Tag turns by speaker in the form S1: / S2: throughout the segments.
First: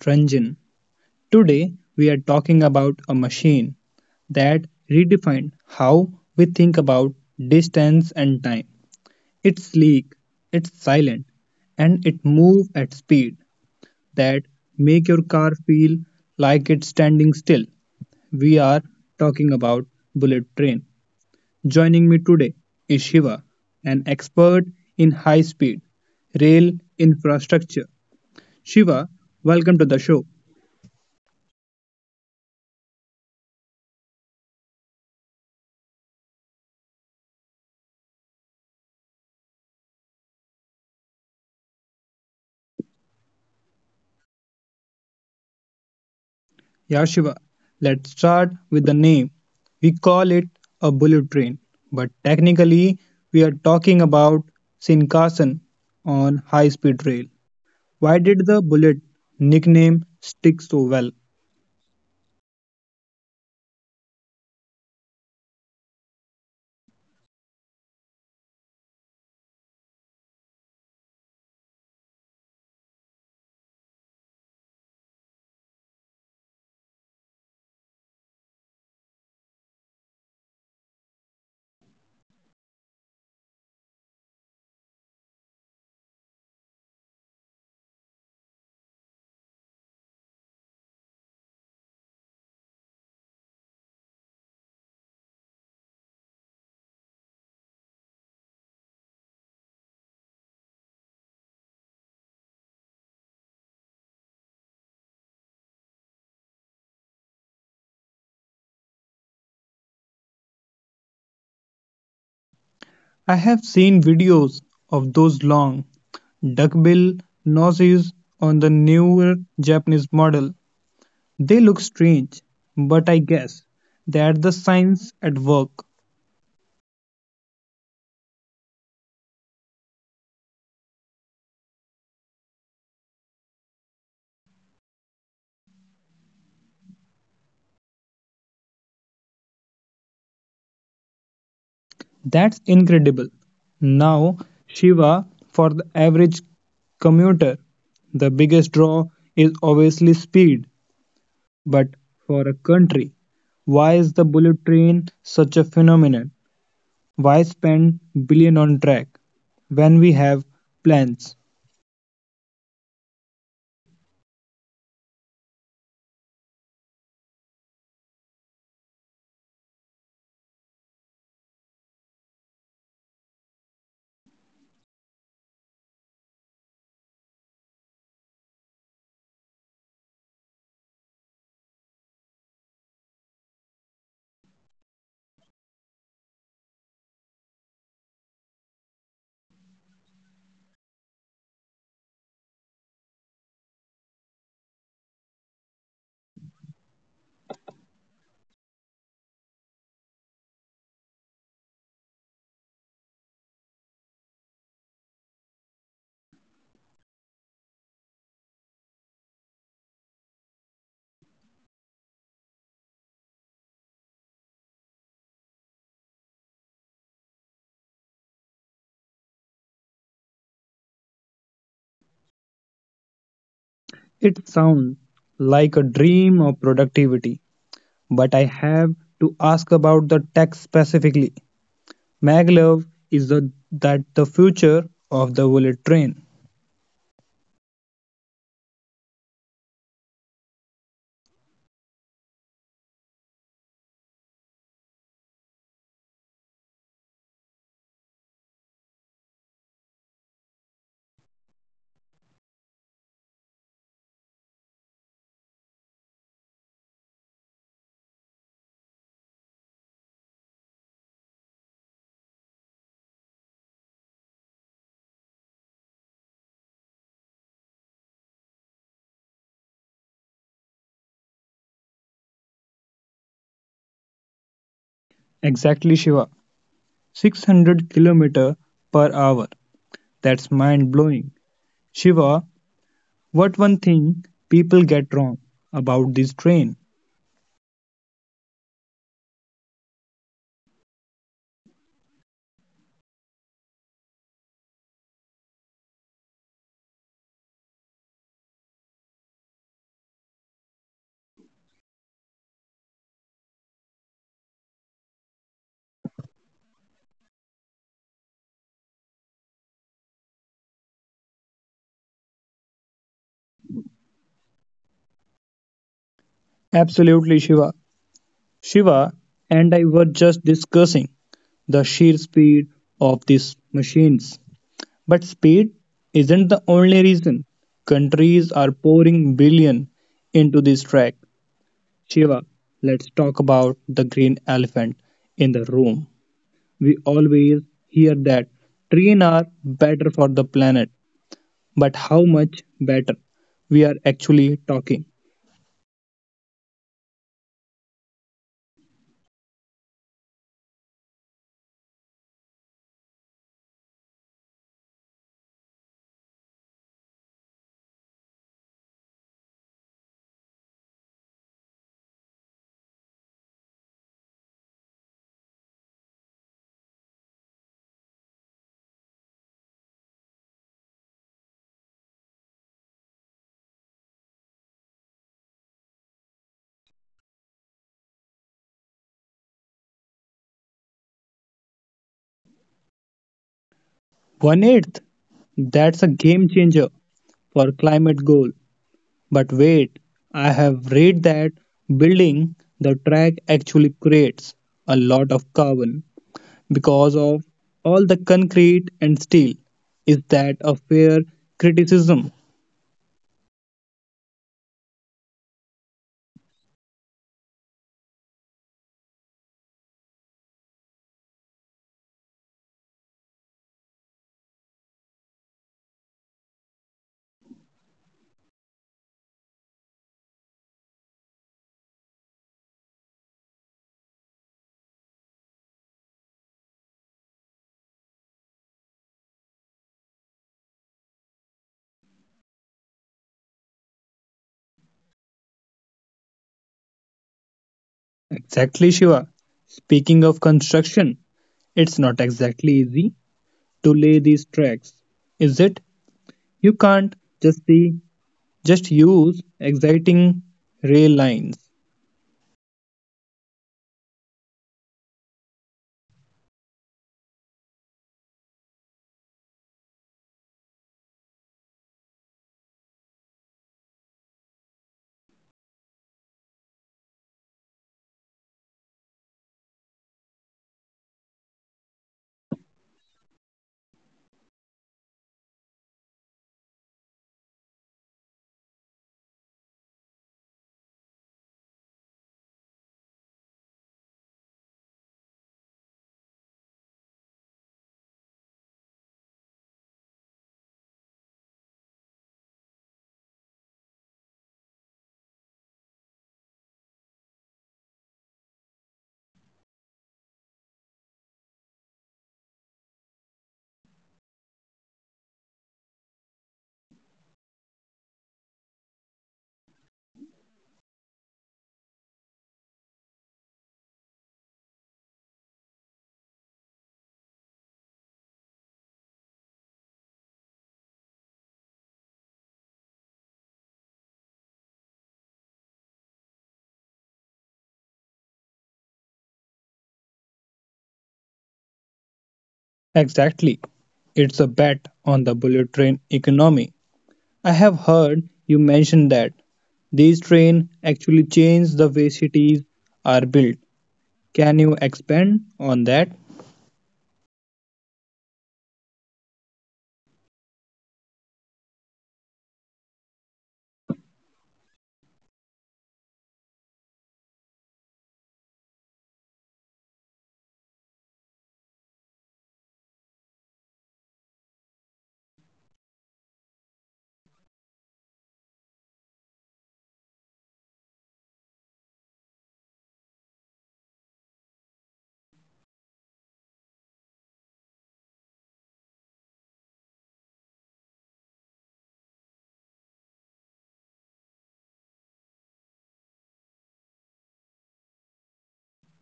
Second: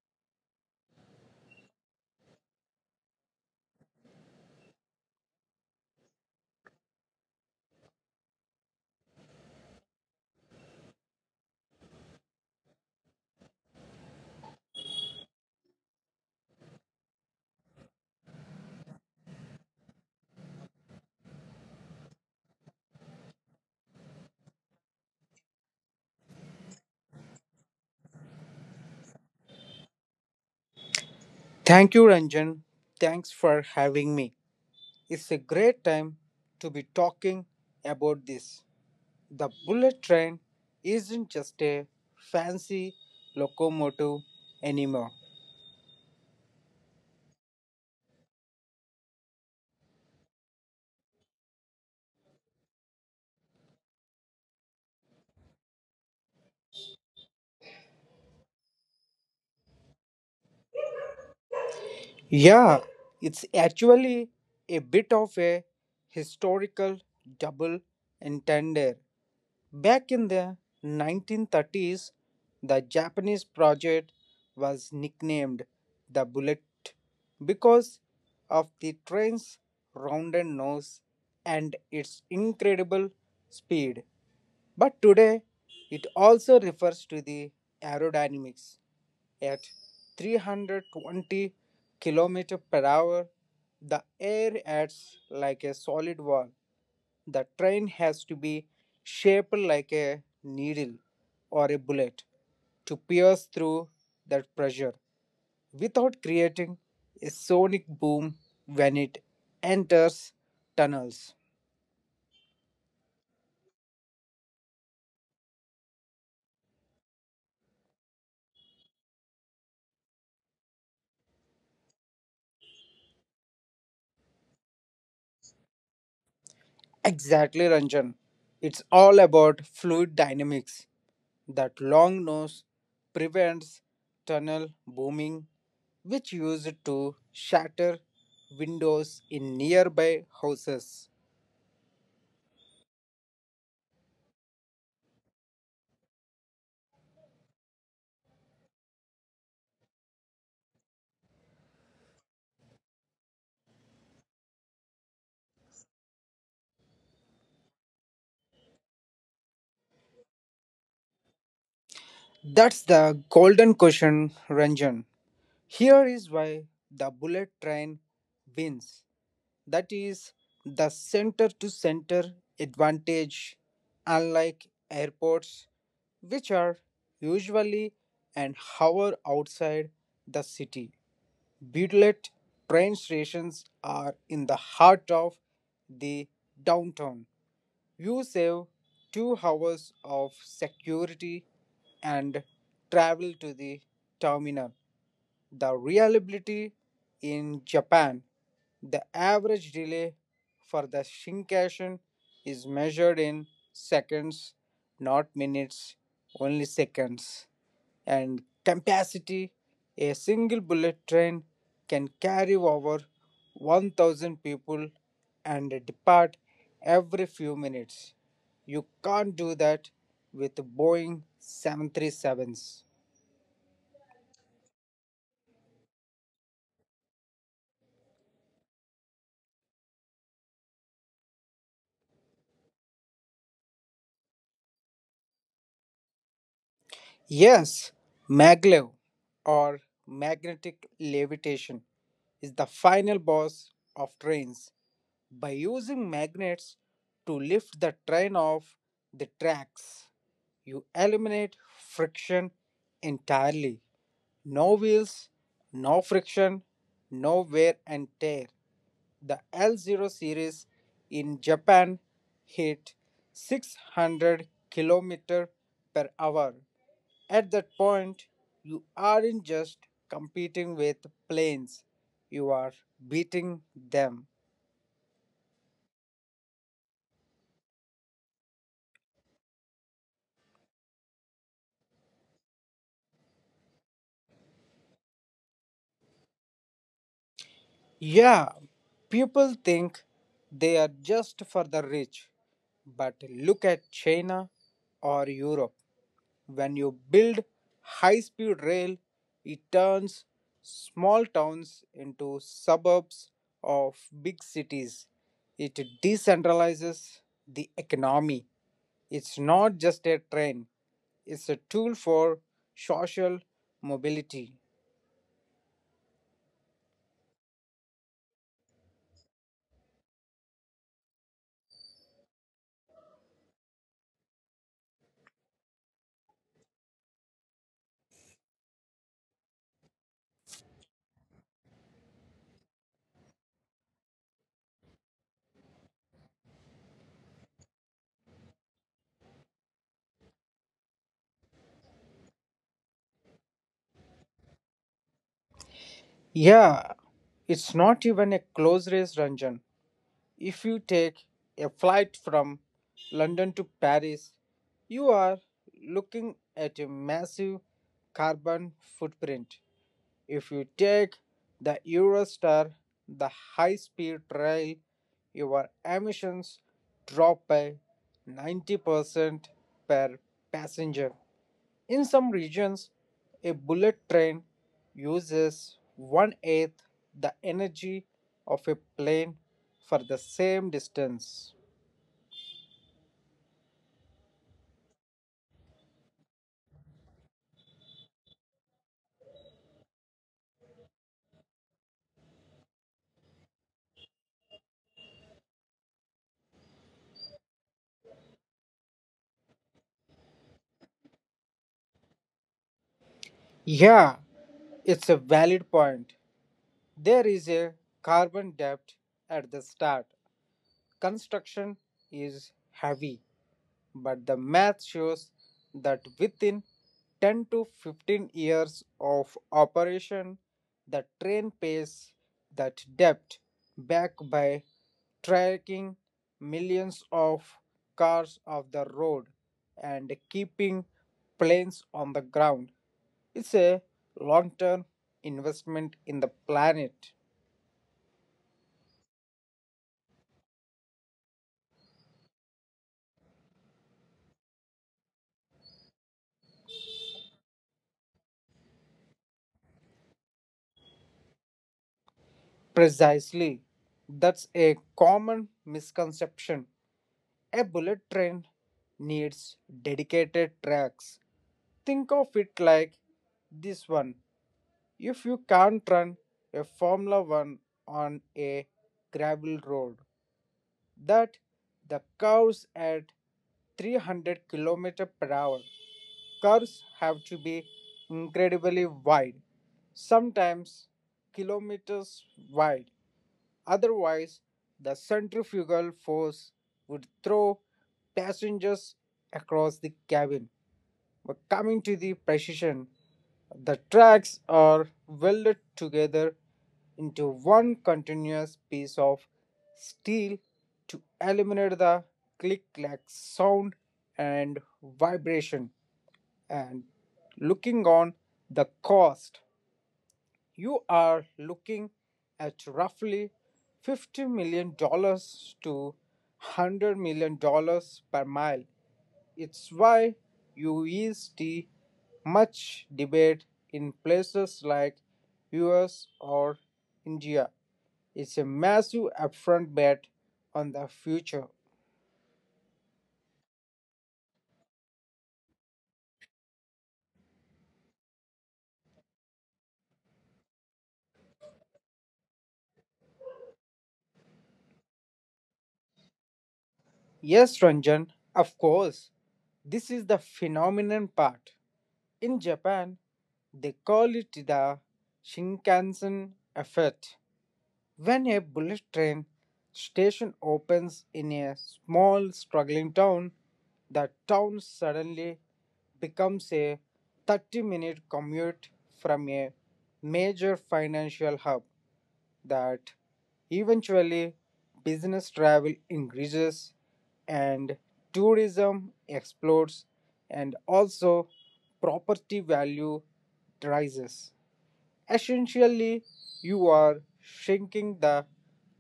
S1: Ranjan. Today we are talking about a machine that redefined how we think about distance and time. It's sleek, it's silent, and it moves at speed that make your car feel like it's standing still. We are talking about bullet train. Joining me today is Shiva, an expert in high speed rail infrastructure. Shiva, welcome to the show.
S2: Thank you, Ranjan. Thanks for having me. It's a great time to be talking about this. The bullet train isn't just a fancy locomotive anymore.
S1: Yeah, Shiva, let's start with the name. We call it a bullet train, but technically, we are talking about Shinkansen on high speed rail. Why did the bullet nickname stick so well?
S2: Yeah, it's actually a bit of a historical double entendre. Back in the 1930s, the Japanese project was nicknamed the Bullet because of the train's rounded nose and its incredible speed. But today it also refers to the aerodynamics at 320 km per hour. The air acts like a solid wall. The train has to be shaped like a needle or a bullet to pierce through that pressure without creating a sonic boom when it enters tunnels.
S1: I have seen videos of those long, duckbill noses on the newer Japanese model. They look strange, but I guess that's the science at work.
S2: Exactly, Ranjan. It's all about fluid dynamics. That long nose prevents tunnel booming, which used to shatter windows in nearby houses.
S1: That's incredible. Now, Shiva, for the average commuter, the biggest draw is obviously speed. But for a country, why is the bullet train such a phenomenon? Why spend billion on track when we have plans?
S2: That's the golden question, Ranjan. Here is why the bullet train wins. That is the center to center advantage, unlike airports, which are usually an hour outside the city. Beadlet train stations are in the heart of the downtown. You save 2 hours of security and travel to the terminal. The reliability in Japan, the average delay for the Shinkansen is measured in seconds, not minutes, only seconds. And capacity, a single bullet train can carry over 1,000 people and depart every few minutes. You can't do that with Boeing 737s.
S1: It sounds like a dream of productivity, but I have to ask about the tech specifically. Maglev is that the future of the bullet train.
S2: Yes, maglev or magnetic levitation is the final boss of trains. By using magnets to lift the train off the tracks, you eliminate friction entirely. No wheels, no friction, no wear and tear. The L0 series in Japan hit 600 km per hour. At that point, you aren't just competing with planes, you are beating them.
S1: Exactly, Shiva. 600 kilometer per hour. That's mind blowing. Shiva, what one thing people get wrong about this train?
S2: Yeah, people think they are just for the rich, but look at China or Europe. When you build high speed rail, it turns small towns into suburbs of big cities. It decentralizes the economy. It's not just a train, it's a tool for social mobility.
S1: Absolutely, Shiva. Shiva and I were just discussing the sheer speed of these machines. But speed isn't the only reason countries are pouring billion into this track. Shiva, let's talk about the green elephant in the room. We always hear that trains are better for the planet, but how much better we are actually talking?
S2: Yeah, it's not even a close race, Ranjan. If you take a flight from London to Paris, you are looking at a massive carbon footprint. If you take the Eurostar, the high speed rail, your emissions drop by 90% per passenger. In some regions, a bullet train uses one eighth the energy of a plane for the same distance.
S1: One eighth. That's a game changer for climate goal. But wait, I have read that building the track actually creates a lot of carbon because of all the concrete and steel. Is that a fair criticism?
S2: Yeah, it's a valid point. There is a carbon debt at the start. Construction is heavy, but the math shows that within 10 to 15 years of operation, the train pays that debt back by tracking millions of cars off the road and keeping planes on the ground. It's a long term investment in the planet.
S1: Exactly, Shiva. Speaking of construction, it's not exactly easy to lay these tracks, is it? You can't just be just use exciting rail lines.
S2: Precisely. That's a common misconception. A bullet train needs dedicated tracks. Think of it like this one. If you can't run a Formula One on a gravel road, that the curves at 300 kilometers per hour, curves have to be incredibly wide, sometimes kilometers wide. Otherwise, the centrifugal force would throw passengers across the cabin. But coming to the precision, the tracks are welded together into one continuous piece of steel to eliminate the click clack sound and vibration. And looking on the cost, you are looking at roughly $50 million dollars to $100 million dollars per mile. It's why you see much debate in places like US or India. It's a massive upfront bet on the future.
S1: Exactly. It's a bet on the bullet train economy. I have heard you mention that these trains actually change the way cities are built. Can you expand on that?
S2: Yes, Ranjan, of course. This is the phenomenon part. In Japan, they call it the Shinkansen effect. When a bullet train station opens in a small struggling town, the town suddenly becomes a 30-minute commute from a major financial hub. That eventually business travel increases and tourism explodes and also property value rises. Essentially, you are shrinking the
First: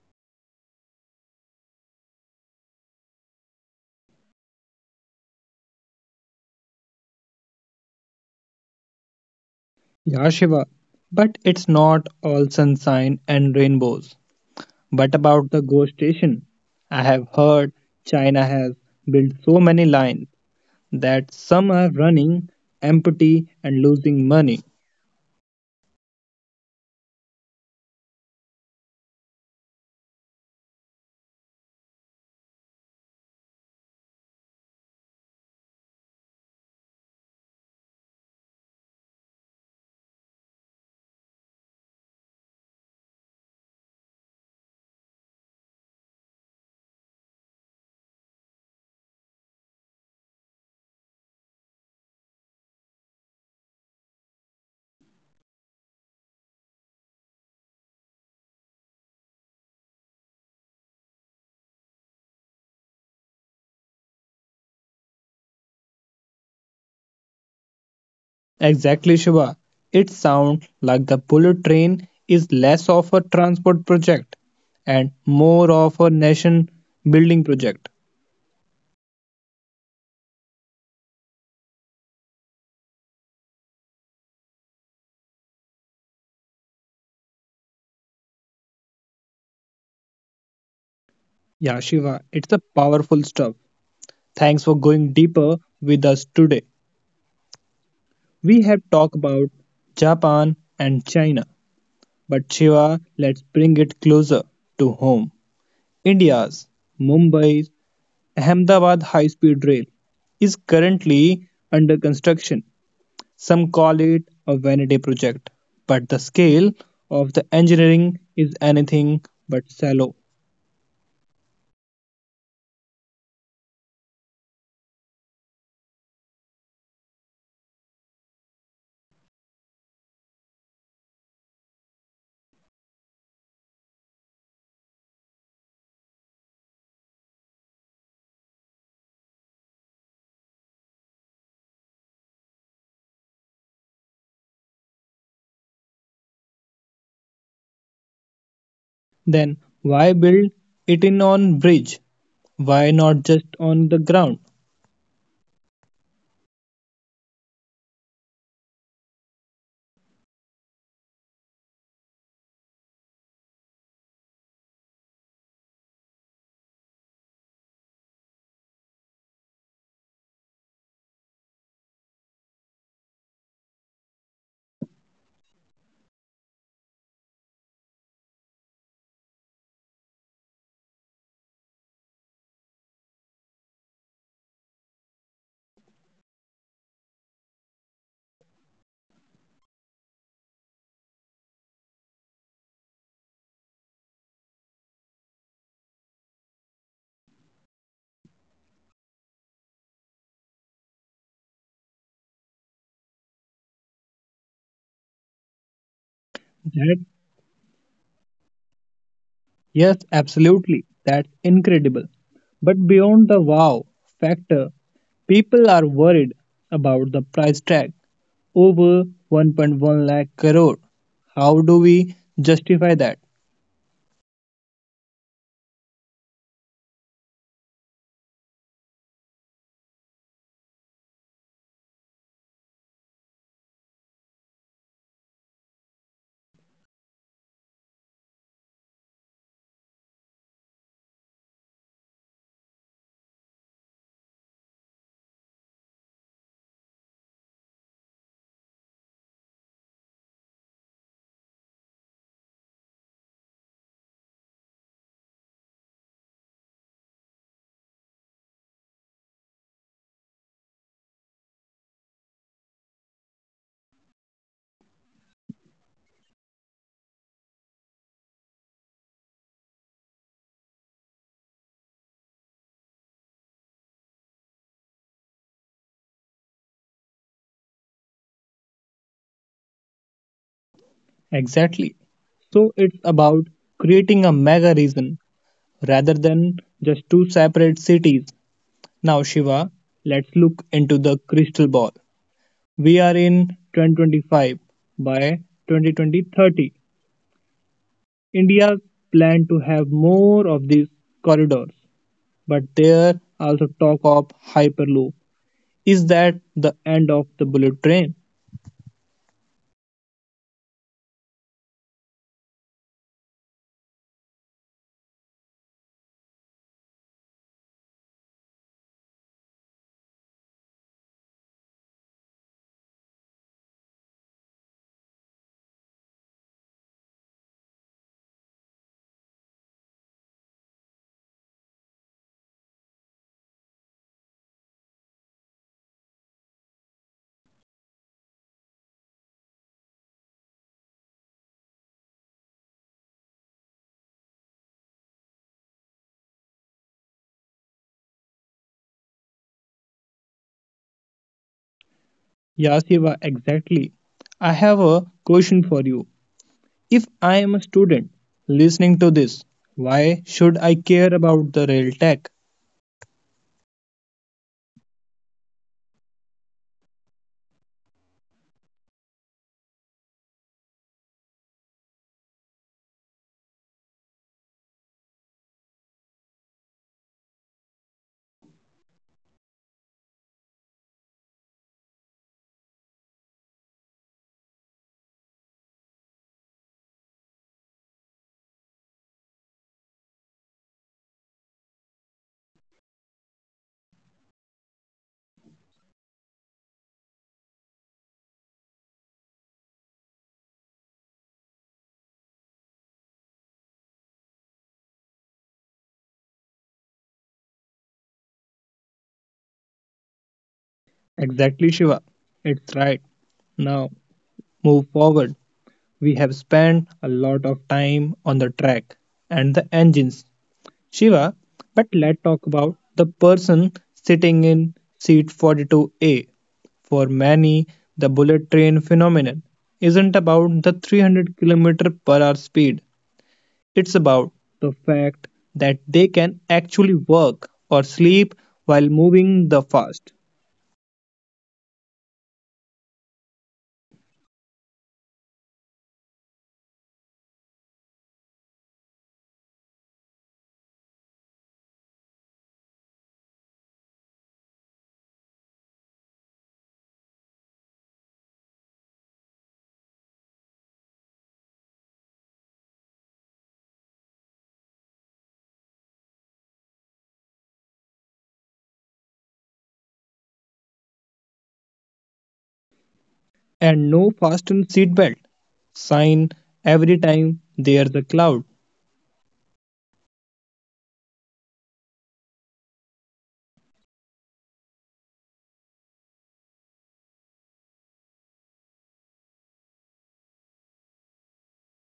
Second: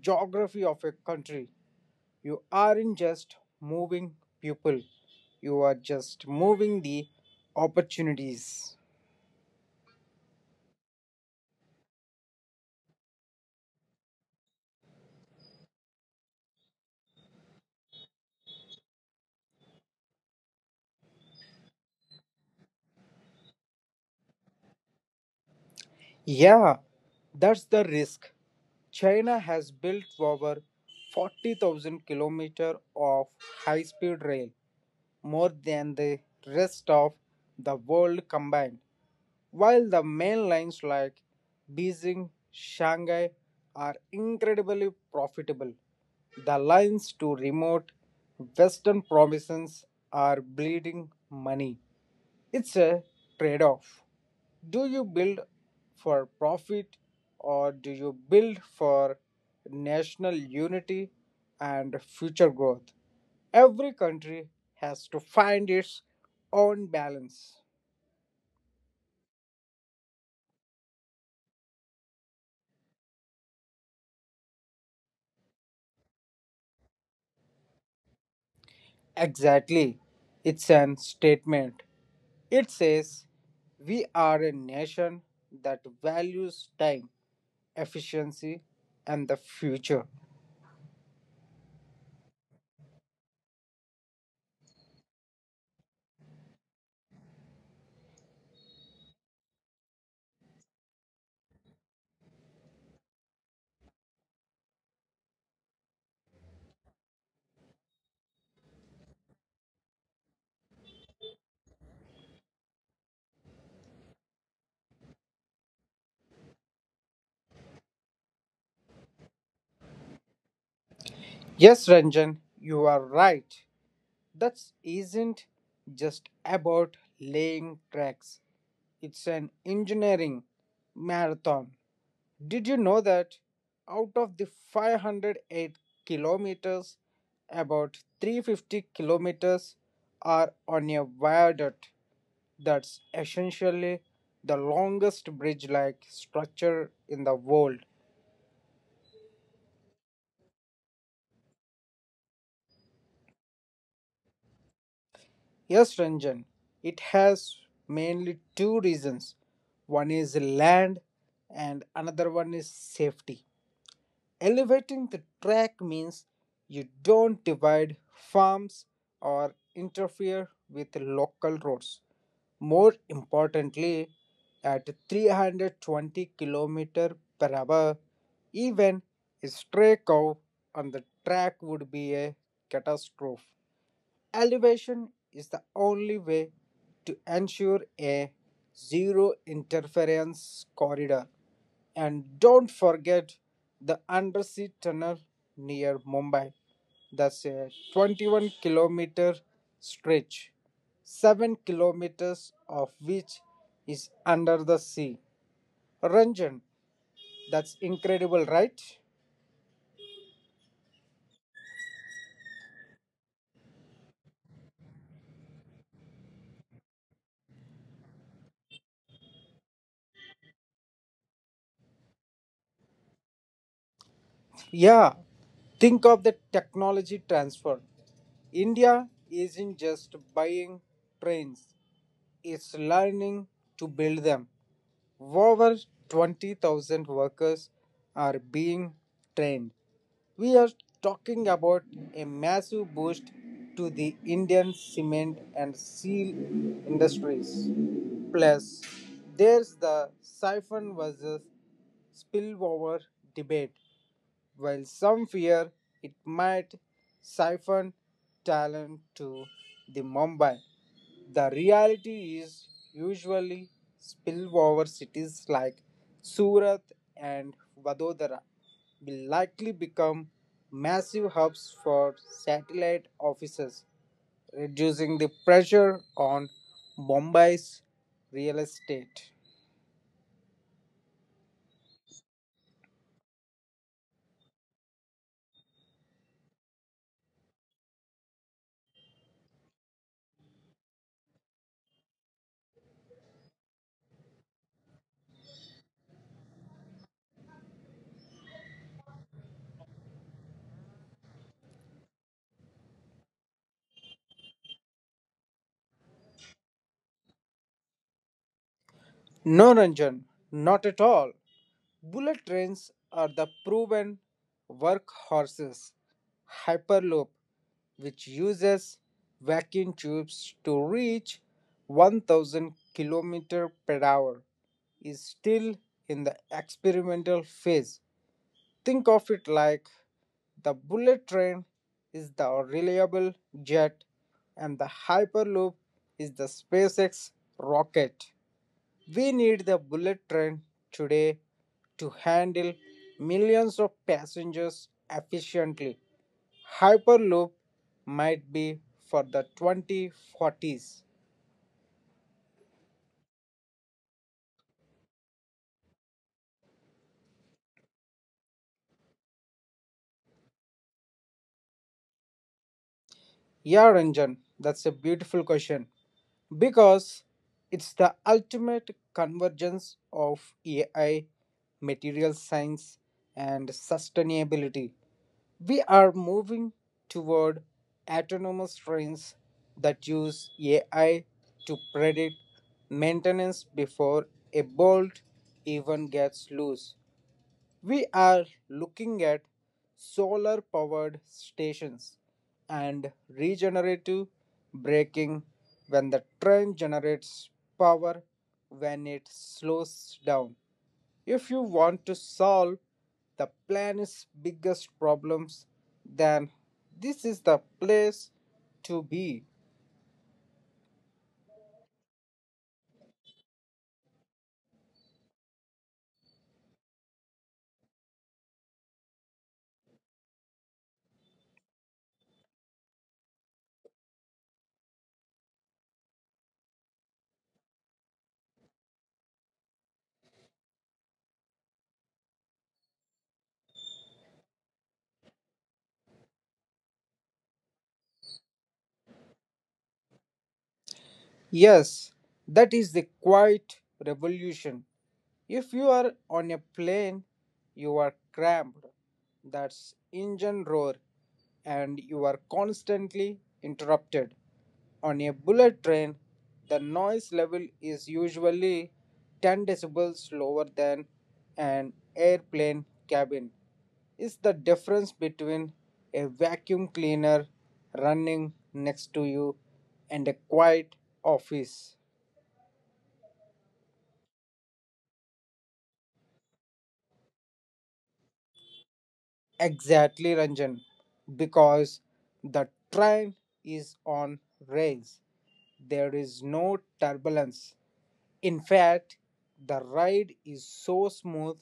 S2: geography of a country. You aren't just moving people, you are just moving the opportunities.
S1: Yeah, Shiva. But it's not all sunshine and rainbows. What about the ghost station? I have heard China has built so many lines that some are running empty and losing money.
S2: Yeah, that's the risk. China has built over 40,000 kilometers of high-speed rail, more than the rest of the world combined. While the main lines like Beijing, Shanghai are incredibly profitable, the lines to remote western provinces are bleeding money. It's a trade off. Do you build for profit or do you build for national unity and future growth? Every country has to find its own balance.
S1: Exactly, Shiva. It sounds like the bullet train is less of a transport project and more of a nation building project.
S2: Exactly. It's an statement. It says, we are a nation that values time, efficiency, and the future.
S1: Yeah, Shiva, it's a powerful stuff. Thanks for going deeper with us today. We have talked about Japan and China, but Shiva, let's bring it closer to home. India's Mumbai's Ahmedabad high speed rail is currently under construction. Some call it a vanity project, but the scale of the engineering is anything but shallow.
S2: Yes, Ranjan, you are right. That isn't just about laying tracks, it's an engineering marathon. Did you know that out of the 508 kilometers, about 350 kilometers are on a viaduct? That's essentially the longest bridge like structure in the world.
S1: Then why build it in on bridge? Why not just on the ground?
S2: Yes, Ranjan, it has mainly two reasons. One is land and another one is safety. Elevating the track means you don't divide farms or interfere with local roads. More importantly, at 320 km per hour, even a stray cow on the track would be a catastrophe. Elevation is the only way to ensure a zero interference corridor. And don't forget the undersea tunnel near Mumbai. That's a 21-kilometer stretch, 7 kilometers of which is under the sea. Ranjan,
S1: That
S2: that's incredible, right?
S1: yes, absolutely. That's incredible. But beyond the wow factor, people are worried about the price tag over 1.1 lakh crore. How do we justify that?
S2: Yeah, think of the technology transfer. India isn't just buying trains, it's learning to build them. Over 20,000 workers are being trained. We are talking about a massive boost to the Indian cement and steel industries. Plus, there's the siphon versus spillover debate. While some fear it might siphon talent to the Mumbai, the reality is usually spillover cities like Surat and Vadodara will likely become massive hubs for satellite offices, reducing the pressure on Mumbai's real estate.
S1: Exactly. So it's about creating a mega region rather than just two separate cities. Now, Shiva, let's look into the crystal ball. We are in 2025. By 2030, India plan to have more of these corridors, but there also talk of Hyperloop. Is that the end of the bullet train?
S2: No, Ranjan, not at all. Bullet trains are the proven workhorses. Hyperloop, which uses vacuum tubes to reach 1000 km per hour, is still in the experimental phase. Think of it like the bullet train is the reliable jet and the hyperloop is the SpaceX rocket. We need the bullet train today to handle millions of passengers efficiently. Hyperloop might be for the 2040s.
S1: Yeah, Shiva, exactly. I have a question for you. If I am a student listening to this, why should I care about the rail tech?
S2: Yeah, Ranjan, that's a beautiful question because it's the ultimate convergence of AI, material science, and sustainability. We are moving toward autonomous trains that use AI to predict maintenance before a bolt even gets loose. We are looking at solar powered stations and regenerative braking, when the train generates power when it slows down. If you want to solve the planet's biggest problems, then this is the place to be.
S1: Exactly, Shiva. It's right. Now, move forward. We have spent a lot of time on the track and the engines, Shiva, but let's talk about the person sitting in seat 42A. For many, the bullet train phenomenon isn't about the 300 kilometers per hour speed. It's about the fact that they can actually work or sleep while moving the fast.
S2: Yes, that is the quiet revolution. If you are on a plane, you are cramped. That's engine roar, and you are constantly interrupted. On a bullet train, the noise level is usually 10 decibels lower than an airplane cabin. Is the difference between a vacuum cleaner running next to you and a quiet office.
S1: And no fasten seatbelt sign every time there's a cloud.
S2: Exactly, Ranjan, because the train is on rails. There is no turbulence. In fact, the ride is so smooth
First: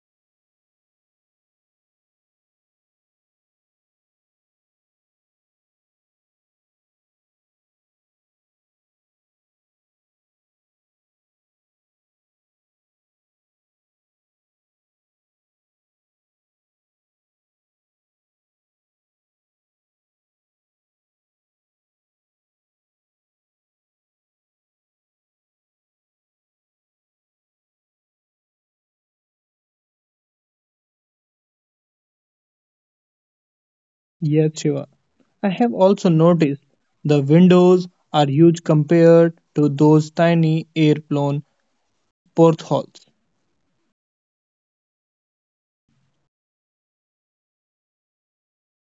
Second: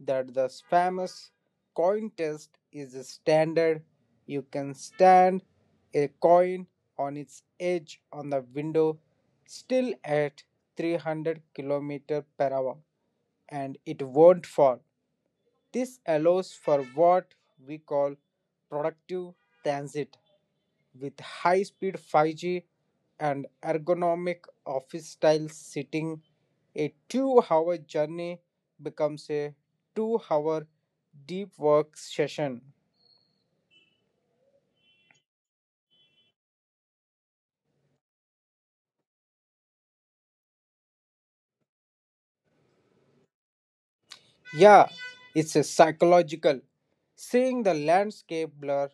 S2: that the famous coin test is a standard. You can stand a coin on its edge on the window, still at 300 km per hour, and it won't fall. This allows for what we call productive transit, with high speed 5G and ergonomic office style sitting. A 2-hour journey becomes a 2-hour deep work session.
S1: Yes, Shiva. I have also noticed the windows are huge compared to those tiny airplane portholes.
S2: Yeah, it's a psychological. Seeing the landscape blur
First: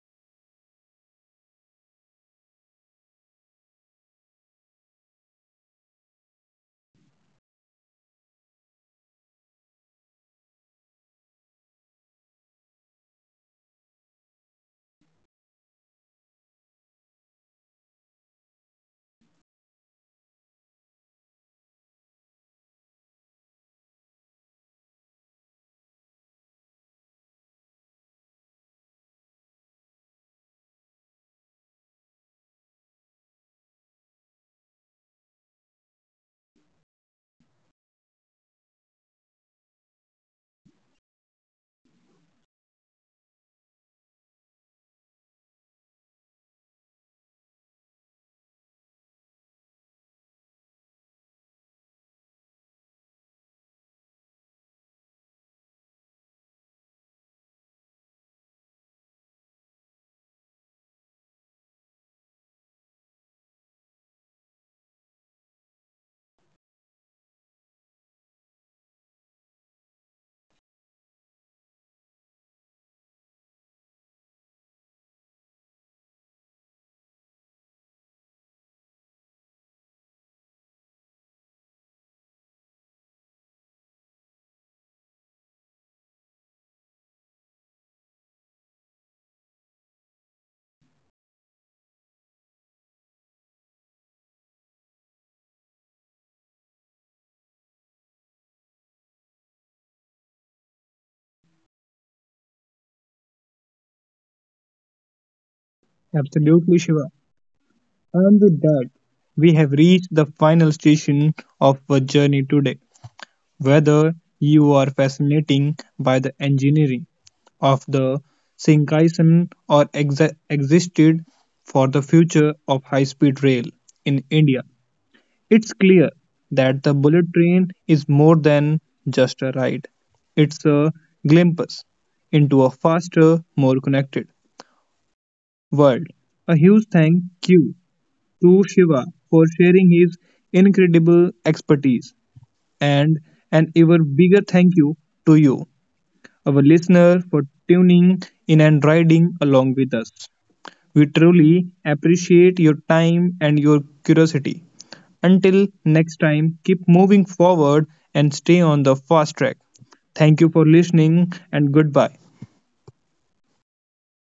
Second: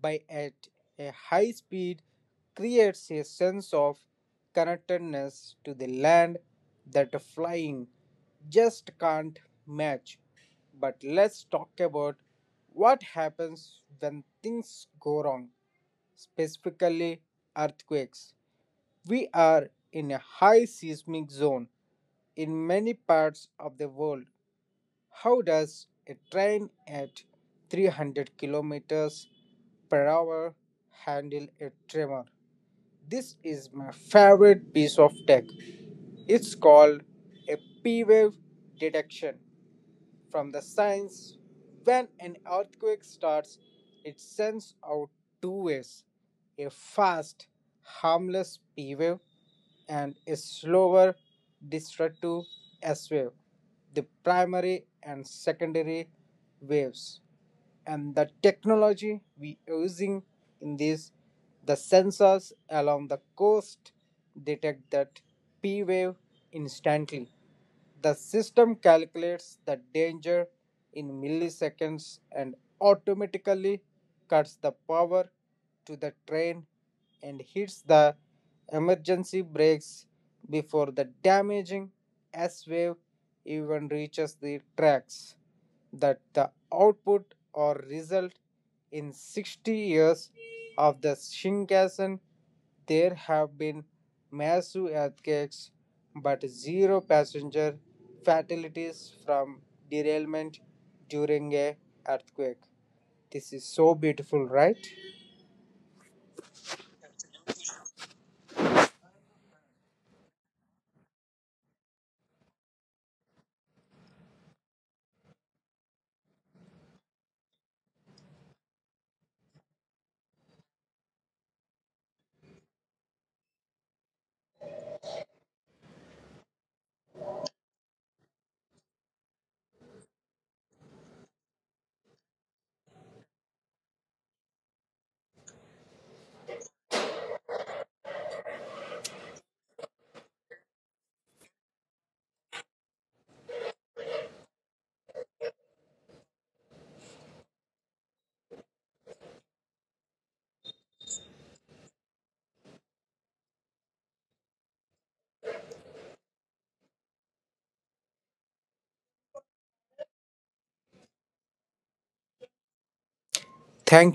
S2: by at a high speed creates a sense of connectedness to the land that flying just can't match. But let's talk about what happens when things go wrong, specifically earthquakes. We are in a high seismic zone in many parts of the world. How does a train at 300 kilometers per hour handle a tremor? This is my favorite piece of tech. It's called a P wave detection. From the science, when an earthquake starts, it sends out two waves, a fast harmless p wave and a slower destructive s wave, the primary and secondary waves. And the technology we using in this, the sensors along the coast detect that p wave instantly. The system calculates the danger in milliseconds and automatically cuts the power to the train and hits the emergency brakes before the damaging S wave even reaches the tracks. That the output or result, in 60 years of the Shinkansen, there have been massive earthquakes but zero passenger fatalities from derailment during a earthquake. This is so beautiful, right?
S1: Absolutely, Shiva. And with that, we have reached the final station of our journey today. Whether you are fascinating by the engineering of the Shinkansen or existed for the future of high-speed rail in India, it's clear that the bullet train is more than just a ride. It's a glimpse into a faster, more connected world. A huge thank you to Shiva for sharing his incredible expertise and an even bigger thank you to you our listener for tuning in and riding along with us. We truly appreciate your time and your curiosity. Until next time, keep moving forward and stay on the fast track. Thank you for listening and goodbye.
S2: Thank